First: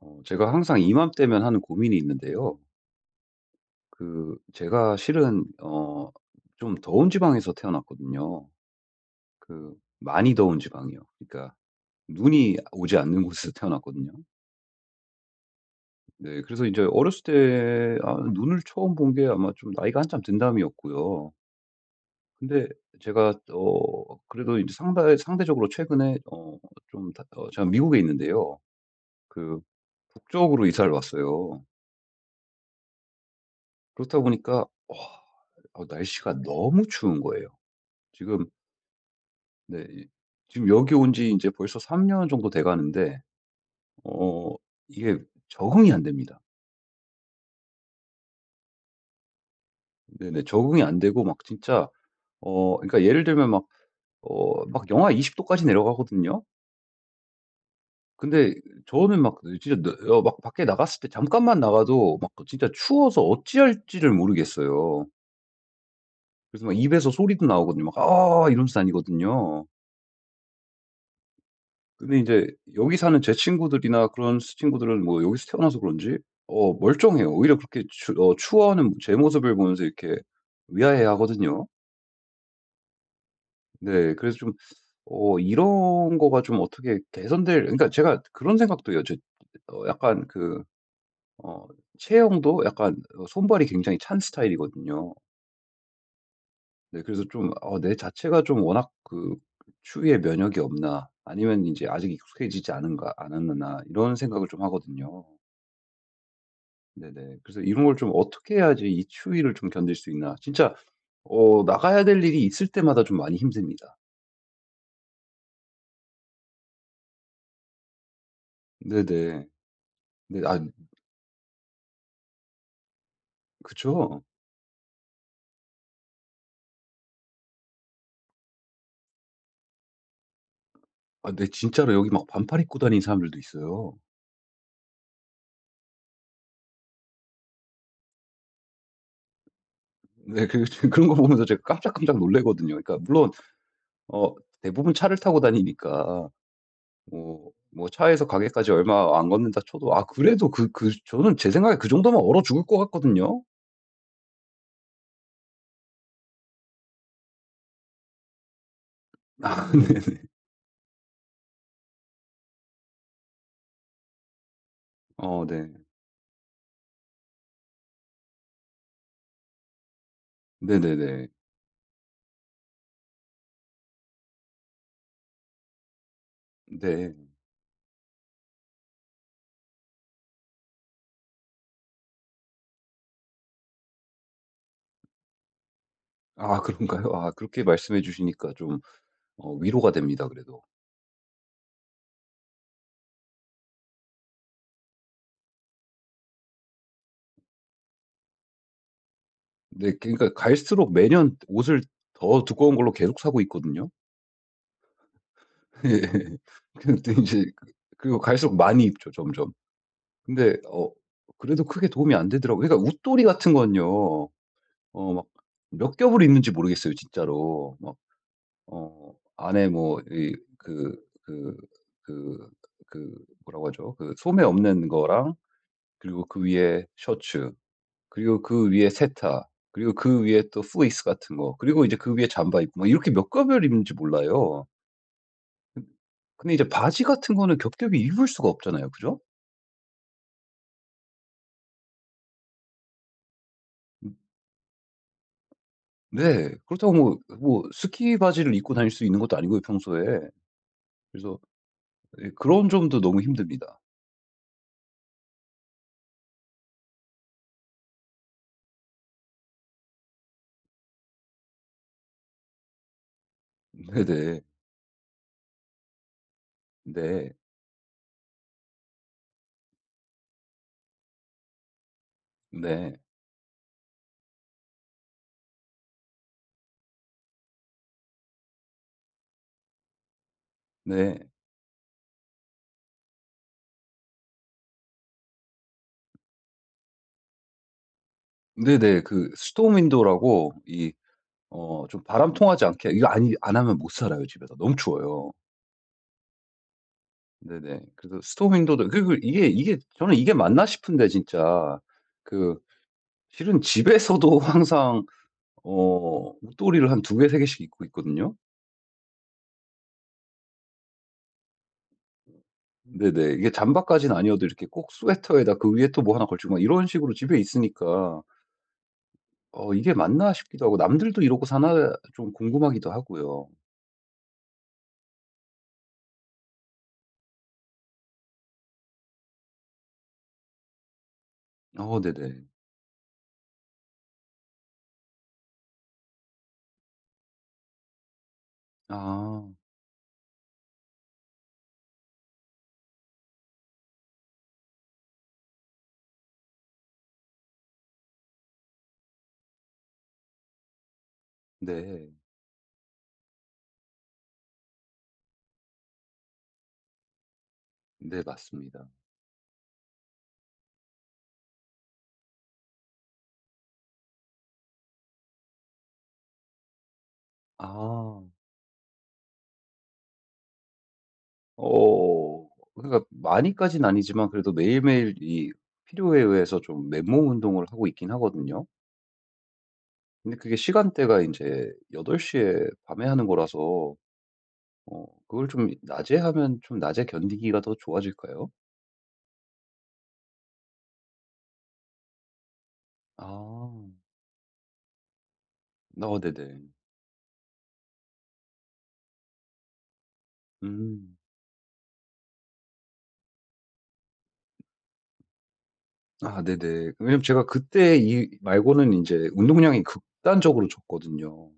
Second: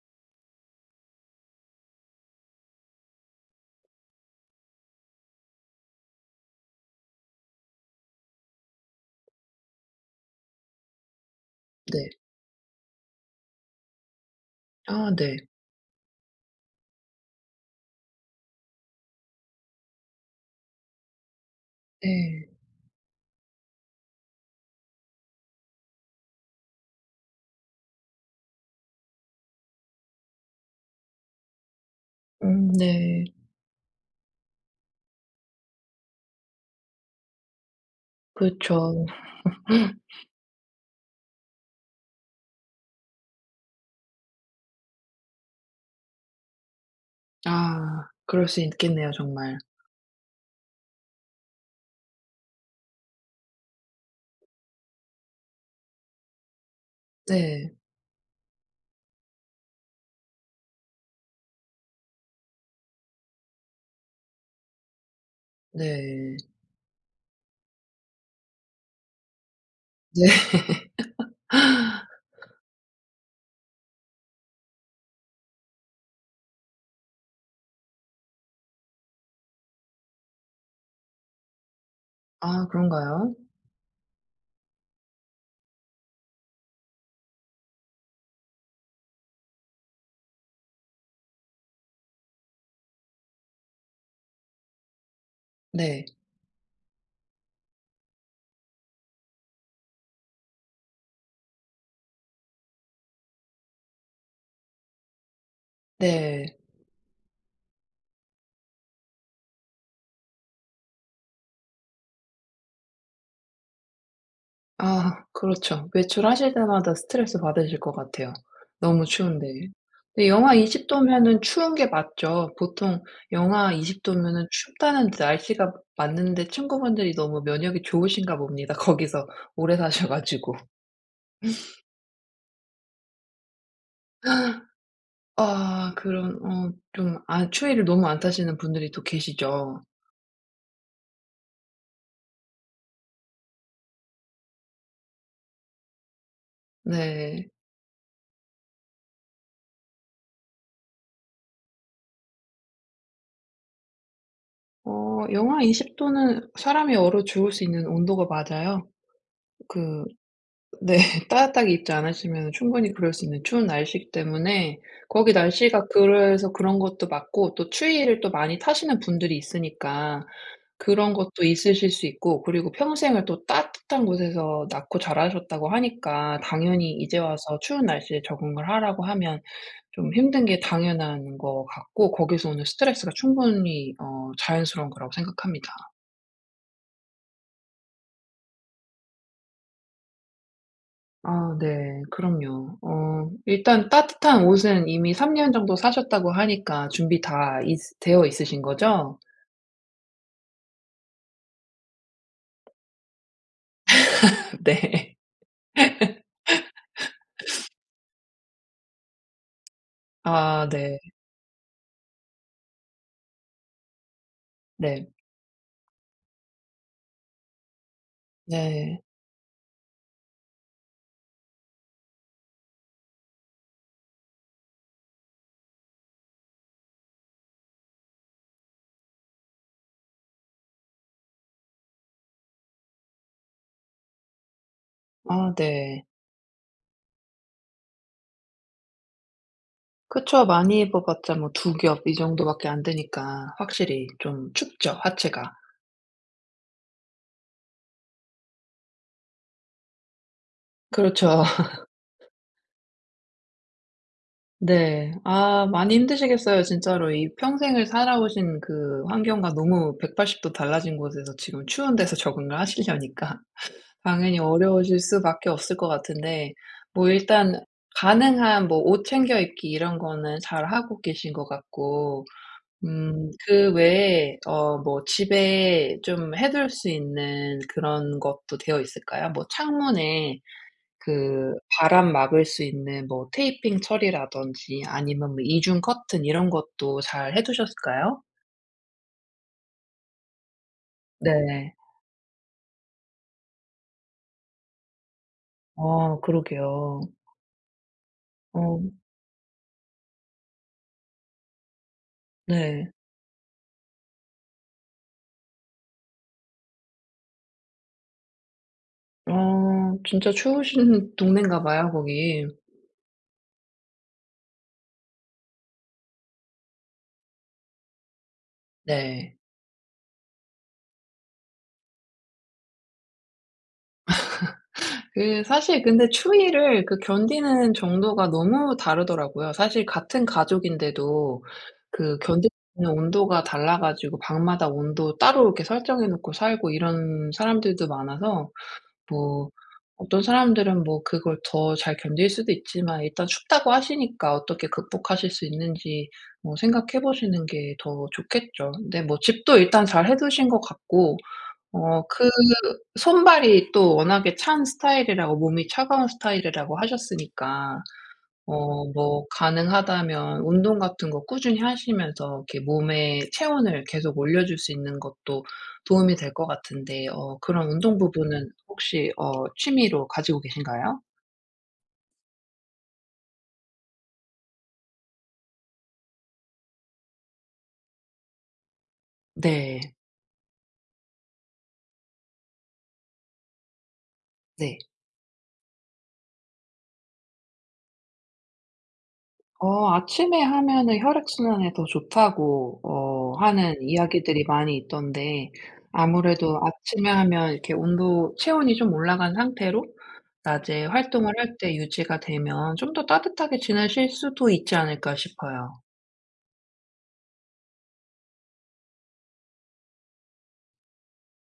제가 항상 이맘때면 하는 고민이 있는데요. 제가 실은, 좀 더운 지방에서 태어났거든요. 그, 많이 더운 지방이요. 그러니까, 네. 눈이 오지 않는 곳에서 태어났거든요. 아 네. 네, 그래서 이제 어렸을 때, 눈을 처음 본 게 아마 좀 나이가 한참 든 다음이었고요. 네. 근데 제가, 그래도 이제 상대적으로 최근에, 좀, 제가 미국에 있는데요. 그, 북쪽으로 이사를 왔어요. 네. 그렇다 보니까, 날씨가 너무 추운 거예요. 지금. 그쵸. 네. 이 지금 여기 온지 이제 벌써 3년 정도 돼 가는데 어 이게 적응이 안 됩니다. 아 그럴 수 있겠네요, 정말. 네네. 적응이 안 되고 막 진짜 그러니까 예를 들면 막 영하 20 도까지 내려가거든요. 네. 근데 저는 막 진짜 막 밖에 나갔을 때 잠깐만 나가도 막 진짜 추워서 어찌할지를 모르겠어요. 네. 그래서 막 입에서 소리도 나오거든요. 막 아아 이러면서 다니거든요. 네. 근데 이제 여기 사는 제 친구들이나 그런 스 친구들은 뭐 여기서 태어나서 그런지 멀쩡해요. 오히려 그렇게 추 어 추워하는 제 모습을 보면서 이렇게 의아해하거든요. 아, 그런가요? 네. 그래서 좀 이런 거가 좀 어떻게 개선될 그러니까 제가 그런 생각도 해요. 약간 어 체형도 약간 손발이 굉장히 찬 스타일이거든요. 네. 네. 그래서 좀 '내 자체가 좀 워낙 추위에 면역이 없나.' 아니면 이제 '아직 익숙해지지 않은가 않았나.' 이런 생각을 좀 하거든요. 네. 네네. 그래서 이런 걸 좀 어떻게 해야지 이 추위를 좀 견딜 수 있나. 진짜 나가야 될 일이 있을 때마다 좀 많이 힘듭니다. 아 그렇죠. 외출하실 때마다 스트레스 받으실 것 같아요, 너무 네네. 추운데. 근데 네. 영하 아. 20 도면은 추운 게 맞죠. 보통 영하 20 그쵸. 도면은 춥다는 날씨가 맞는데, 친구분들이 너무 면역이 좋으신가 봅니다, 거기서 오래 사셔 가지고. 아, 네, 진짜로 여기 막 반팔 입고 다니는 사람들도 있어요. 아, 그런 어 좀 아, 추위를 너무 안 타시는 분들이 또 계시죠. 네. 그런 거 보면서 제가 깜짝깜짝 놀라거든요. 그러니까 물론 어 대부분 차를 타고 다니니까 네. 차에서 가게까지 얼마 안 걷는다 쳐도 아 그래도 저는 제 생각에 그 정도면 얼어 죽을 것 같거든요. 어, 영하 20 도는 사람이 얼어 죽을 수 있는 온도가 맞아요. 아, 그 네. 네. 따뜻하게 입지 않으시면 충분히 그럴 수 있는 추운 날씨이기 때문에, 거기 어. 네. 날씨가 그래서 그런 것도 맞고, 또 추위를 또 많이 타시는 분들이 있으니까 그런 네네네. 것도 있으실 수 있고, 그리고 평생을 또 따뜻한 곳에서 낳고 자라셨다고 하니까 당연히 네. 이제 와서 추운 날씨에 적응을 하라고 하면 좀 힘든 게 당연한 것 같고, 거기서 오는 스트레스가 충분히 어 자연스러운 거라고 생각합니다. 아, 그런가요? 아, 그렇게 말씀해 주시니까 좀 위로가 됩니다 그래도. 아 네. 그럼요. 어 일단 따뜻한 옷은 이미 3년 정도 사셨다고 하니까 준비 다 있 되어 있으신 거죠? 네, 그러니까 갈수록 매년 옷을 더 두꺼운 걸로 계속 사고 있거든요. 네. 근데 이제 그리고 갈수록 많이 입죠 점점. 근데 아 네. 그래도 크게 도움이 안 되더라고요. 그러니까 웃돌이 같은 건요. 네. 막 몇 겹을 입는지 모르겠어요 진짜로. 막 네. 어 안에 뭐 이 그 그 그 그 뭐라고 하죠? 그 소매 없는 거랑 그리고 그 위에 셔츠 그리고 그 위에 세타 그리고 그 위에 또후레이스 같은 거 그리고 이제 그 위에 잠바 입고 막 이렇게 몇 겹을 입는지 몰라요. 아 근 네. 근데 이제 바지 같은 거는 겹겹이 입을 수가 없잖아요. 그죠? 그쵸. 많이 입어 봤자 뭐 두 겹 이 정도밖에 안 되니까 확실히 음. 좀 춥죠, 하체가. 네. 그렇다고 스키 바지를 입고 다닐 수 있는 것도 아니고요, 평소에. 그래서, 그렇죠. 예, 그런 점도 너무 힘듭니다. 네. 아, 많이 힘드시겠어요. 진짜로 이 평생을 살아오신 그 환경과 너무 180도 달라진 곳에서 지금 추운 데서 적응을 하시려니까 당연히 네네. 어려우실 수밖에 없을 것 같은데, 뭐 네. 일단 가능한 뭐 옷 챙겨 입기 이런 거는 잘하고 계신 것 같고, 네. 그 외에 어 뭐 집에 좀 해둘 수 있는 그런 것도 되어 있을까요? 뭐 창문에 네. 그 바람 막을 수 있는 뭐 테이핑 처리라든지, 아니면 뭐 이중 커튼 이런 것도 잘 해 두셨을까요? 네네. 스톰 윈도라고 이 네. 어 좀 바람 통하지 않게 이거, 아니, 안 하면 못 살아요, 집에서. 너무 추워요. 어 그러게요. 네네. 그래서 스토어 어 횡도도 이게 저는 이게 맞나 싶은데 진짜. 그 네. 실은 집에서도 항상 옷도리를 한 두 개 세 개씩 입고 있거든요. 어, 진짜 추우신 동네인가 봐요, 거기. 네네. 이게 잠바까지는 아니어도 이렇게 꼭 스웨터에다 그 위에 또 뭐 하나 걸치고 막 이런 식으로 집에 있으니까 네. 이게 맞나 싶기도 하고 남들도 이러고 사나 좀 궁금하기도 하고요. 그 사실 근데 추위를 그 견디는 정도가 너무 다르더라고요. 사실 같은 가족인데도 어. 그 네네. 견디는 온도가 달라 가지고 방마다 온도 따로 이렇게 설정해 놓고 살고, 이런 사람들도 많아서 뭐 아. 어떤 사람들은 뭐 그걸 더 잘 견딜 수도 있지만, 일단 춥다고 하시니까 어떻게 극복하실 수 있는지 뭐 생각해 보시는 게 더 좋겠죠. 근데 뭐 집도 일단 잘 해 두신 것 같고, 어 네. 그 손발이 또 워낙에 찬 스타일이라고, 몸이 차가운 스타일이라고 하셨으니까 네, 어 맞습니다. 뭐 가능하다면 운동 같은 거 꾸준히 하시면서 이렇게 몸의 체온을 계속 올려 줄 수 있는 것도 도움이 될 것 같은데, 어 그런 운동 아. 부분은 혹시 어 취미로 가지고 계신가요? 어 그러니까 많이까진 아니지만 그래도 매일매일 이 필요에 의해서 좀 맨몸 운동을 하고 있긴 하거든요. 네. 근데 그게 시간대가 이제여덟 시에 밤에 하는 거라서 네. 그걸 좀 낮에 하면 좀 낮에 견디기가 더 좋아질까요? 어 아침에 하면은 혈액순환에 더 좋다고 어 아. 하는 이야기들이 많이 있던데, 어, 아무래도 네네. 아침에 하면 이렇게 온도 체온이 좀 올라간 상태로 낮에 음. 활동을 할 때 유지가 되면 좀 더 따뜻하게 지내실 수도 있지 않을까 싶어요. 아, 네네. 왜냐면 제가 그때 이 말고는 이제 운동량이 극단적으로 줬거든요.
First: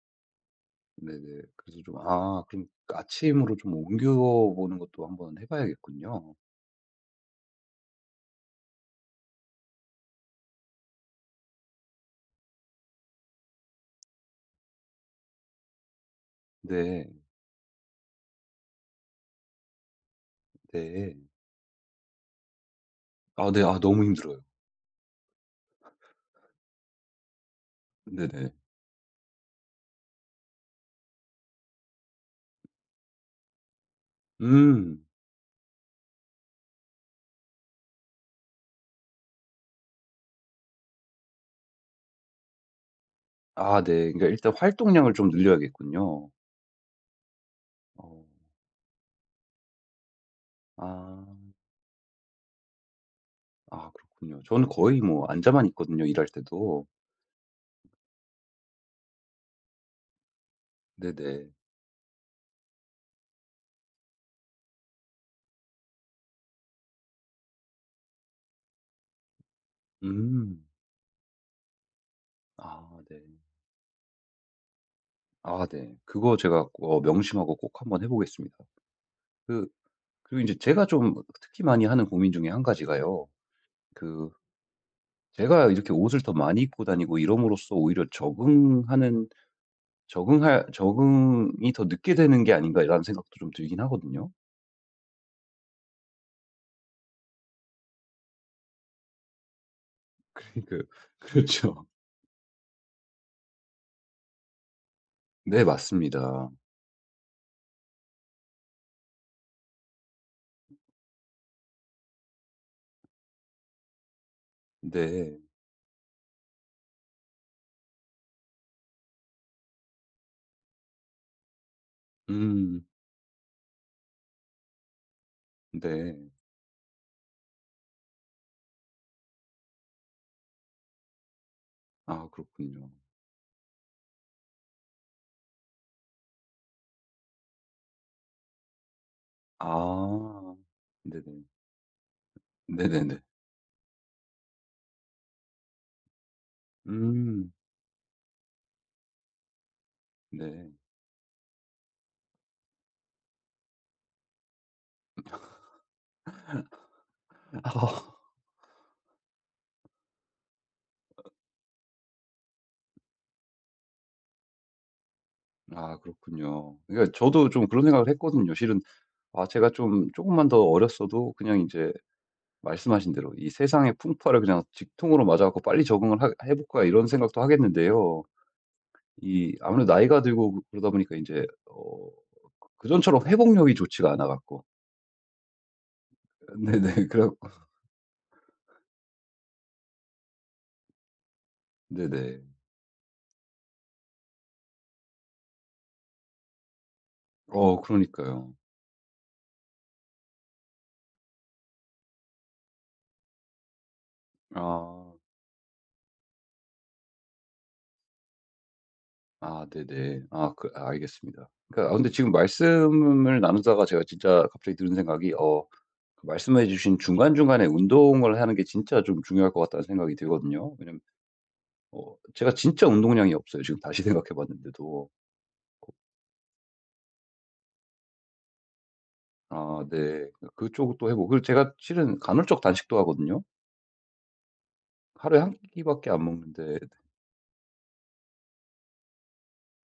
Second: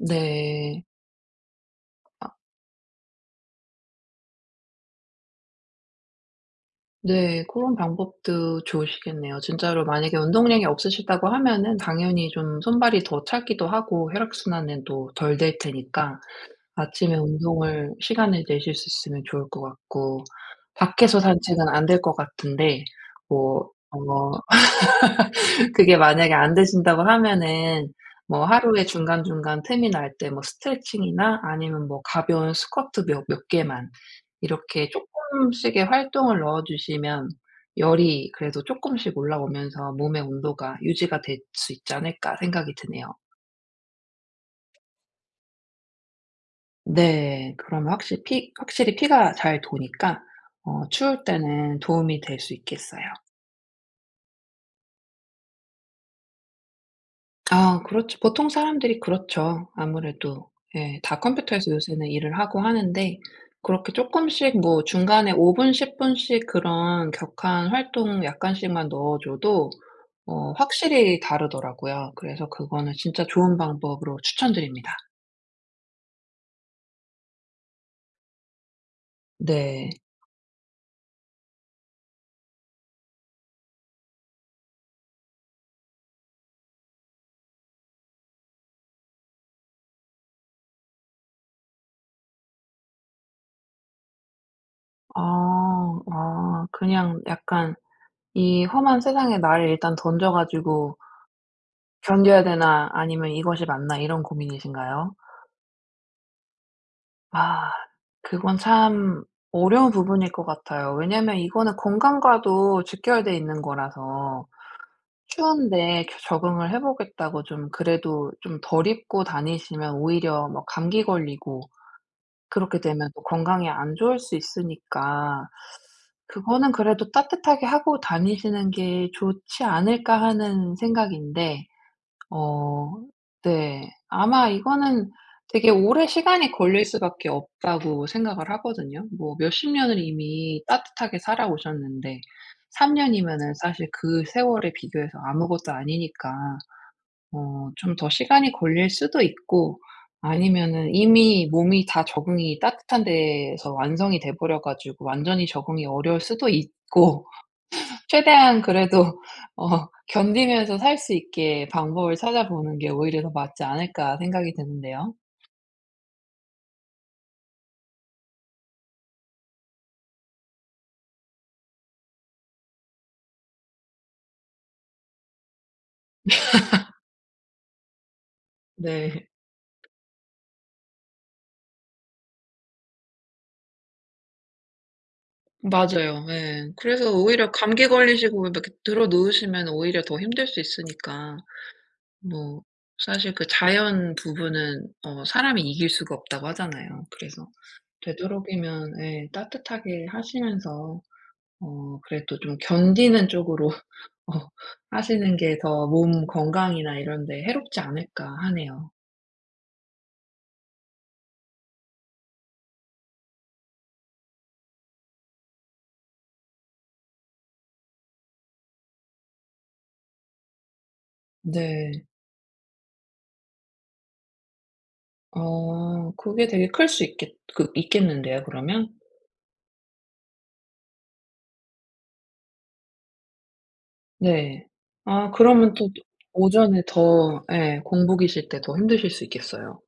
네. 네네. 그래서 좀, 아, 그럼 아침으로 좀 옮겨 보는 것도 한번 해 봐야겠군요. 네. 그런 방법도 좋으시겠네요. 진짜로 만약에 운동량이 없으시다고 하면은 당연히 좀 손발이 더 차기도 하고, 혈액순환은 또 덜 될 테니까 네. 아침에 운동을 시간을 내실 수 있으면 좋을 것 같고, 네. 밖에서 산책은 안 될 것 같은데 아, 네. 뭐 아, 너무 어 힘들어요. 그게 만약에 안 되신다고 하면은 뭐 네네. 하루에 중간중간 틈이 날 때 뭐 스트레칭이나 아니면 뭐 가벼운 스쿼트 몇 개만 이렇게 음. 쪼끔씩의 활동을 넣어 주시면 열이 그래도 쪼끔씩 올라오면서 몸의 온도가 유지가 될 수 있지 않을까 생각이 드네요. 아, 네. 그러니까 일단 활동량을 좀 늘려야겠군요. 네. 그러면 어. 확실히 피 확실히 피가 잘 도니까 어 추울 아. 때는 도움이 될 수 있겠어요. 아, 그렇군요. 저는 거의 뭐 앉아만 있거든요, 일할 때도. 아 그렇죠. 보통 사람들이 그렇죠. 아무래도 예. 다 네네. 컴퓨터에서 요새는 일을 하고 하는데, 그렇게 쪼끔씩 뭐 중간에 5 분, 10 분씩 그런 격한 활동 약간씩만 넣어줘도 어 음. 확실히 다르더라고요. 그래서 그거는 아, 네. 진짜 좋은 방법으로 추천드립니다. 아, 네. 그거 제가 명심하고 꼭 한번 해 보겠습니다. 그 네. 그리고 인제 제가 좀 특히 많이 하는 고민 중에 한 가지가요. 그 제가 이렇게 옷을 더 많이 입고 다니고 이럼으로써 오히려 적응하는 적응할 '적응이 더 늦게 되는 게 아닌가.'라는 생각도 좀 들긴 하거든요. 아. 아. 그냥 약간 이 험한 세상에 나를 일단 던져 그 가지고 그렇죠. '견뎌야 되나 아니면 이것이 맞나.' 이런 고민이신가요? 네, 맞습니다. 아, 그건 참 어려운 부분일 것 같아요. 왜냐면 이거는 건강과도 직결돼 있는 거라서, 네. 추운데 겨 적응을 해 보겠다고 좀 그래도 좀 덜 입고 다니시면 오히려 뭐 감기 걸리고 그렇게 음. 되면 또 건강에 안 좋을 수 있으니까 네. 그거는 그래도 따뜻하게 하고 다니시는 게 좋지 않을까 하는 생각인데. 아, 그렇군요. 어 네. 아마 이거는 되게 오래 시간이 걸릴 수밖에 없다고 생각을 하거든요. 뭐 몇십 년을 아. 이미 따뜻하게 네네. 살아오셨는데 3 네네네. 년이면은 사실 그 세월에 비교해서 아무것도 아니니까 음. 어 좀 더 시간이 걸릴 수도 있고, 네. 아니면은 이미 몸이 다 적응이 따뜻한 데에서 완성이 돼 버려 가지고 완전히 적응이 어려울 수도 있고, 아. 최대한 그래도 어 견디면서 살 수 있게 방법을 찾아보는 게 오히려 더 맞지 않을까 생각이 드는데요. 아, 그렇군요. 그러니까 저도 좀 그런 생각을 했거든요, 실은. 아, 제가 좀 조금만 더 어렸어도 그냥 이제 말씀하신 대로 이 세상의 풍파를 그냥 직통으로 맞아 갖고 '빨리 적응을 하 해 볼까.' 이런 생각도 하겠는데요. 네. 이 아무래도 나이가 들고, 그러다 보니까 인제 그전처럼 회복력이 좋지가 않아 갖고. 맞아요. 예. 네네. 그래서 그래 갖고. 오히려 감기 걸리시고 막 이렇게 들어 누우시면 오히려 더 힘들 수 있으니까, 네네. 뭐 사실 그 자연 부분은 어 사람이 이길 수가 없다고 하잖아요. 그래서 어, 그러니까요. 되도록이면 예 따뜻하게 하시면서 어 그래도 좀 견디는 쪽으로 어 아. 하시는 게 더 몸 건강이나 이런 데 해롭지 않을까 하네요. 아, 네네. 아, 알겠습니다. 그러니까, 아, 근데 지금 말씀을 나누다가 제가 진짜 갑자기 드는 생각이, 말씀해 주신 중간중간에 운동을 하는 게 진짜 좀 중요할 것 같다는 생각이 들거든요. 왜냐면 네. 제가 진짜 운동량이 없어요, 지금 다시 생각해 봤는데도. 아, 그게 되게 클 수 있겠는데요 그러면? 아, 네. 그러니까 그쪽도 해 보고, 그리고 제가 실은 간헐적 단식도 하거든요. 네. 아 하루에 한 그러면 또 끼밖에 안 먹는데, 오전에 더 예 공부 계실 때 더 힘드실 수 있겠어요.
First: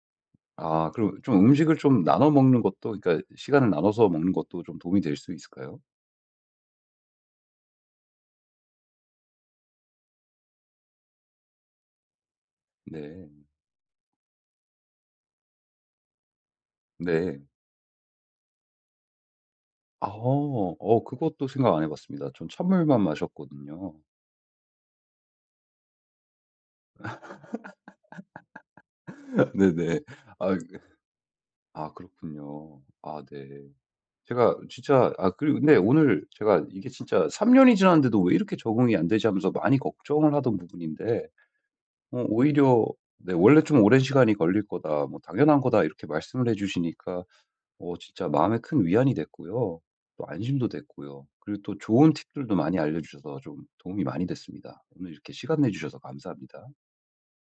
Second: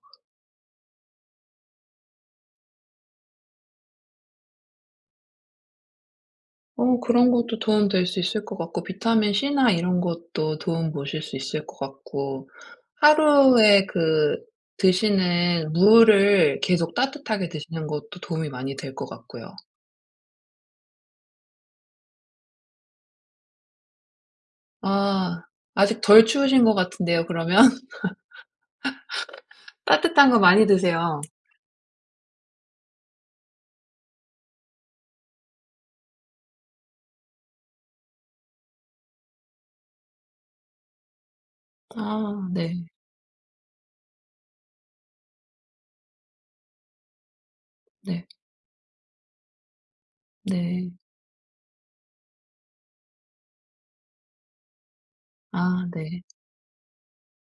아, 그럼 좀 음식을 좀 나눠 먹는 것도, 그러니까 시간을 나눠서 먹는 것도 좀 도움이 될 수 있을까요? 어, 그런 것도 도움 될 수 있을 것 같고, 비타민 C나 이런 것도 도움 보실 수 있을 것 같고, 네. 하루에 그 드시는 물을 계속 네. 따뜻하게 드시는 것도 도움이 많이 될 것 같고요. 아. 그것도 생각 안 해 봤습니다. 전 찬물만 마셨거든요. 아, 아직 덜 추우신 것 같은데요, 그러면? 네네. 따뜻한 거 아. 많이 드세요. 아, 그렇군요. 아, 네. 제가 진짜. 아, 그리고 근데 오늘 제가 이게 진짜 3 년이 지났는데도 '왜 이렇게 적응이 안 되지?' 하면서 많이 걱정을 하던 부분인데, 아 네. 오히려. 네, 원래 좀 오랜 시간이 걸릴 거다, 뭐 당연한 거다 이렇게 말씀을 해 주시니까 네. 진짜 마음에 큰 위안이 됐고요. 또 안심도 네. 됐고요. 그리고 또 좋은 팁들도 많이 알려주셔서 좀 도움이 많이 됐습니다. 오늘 이렇게 시간 아 내주셔서 네. 감사합니다.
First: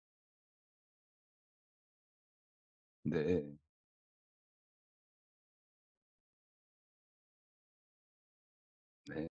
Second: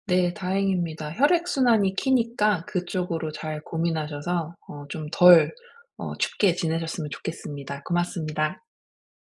네, 다행입니다. 혈액순환이 키니까 그쪽으로 네. 잘 고민하셔서 어 좀 덜 어 춥게 지내셨으면 좋겠습니다. 고맙습니다. 네.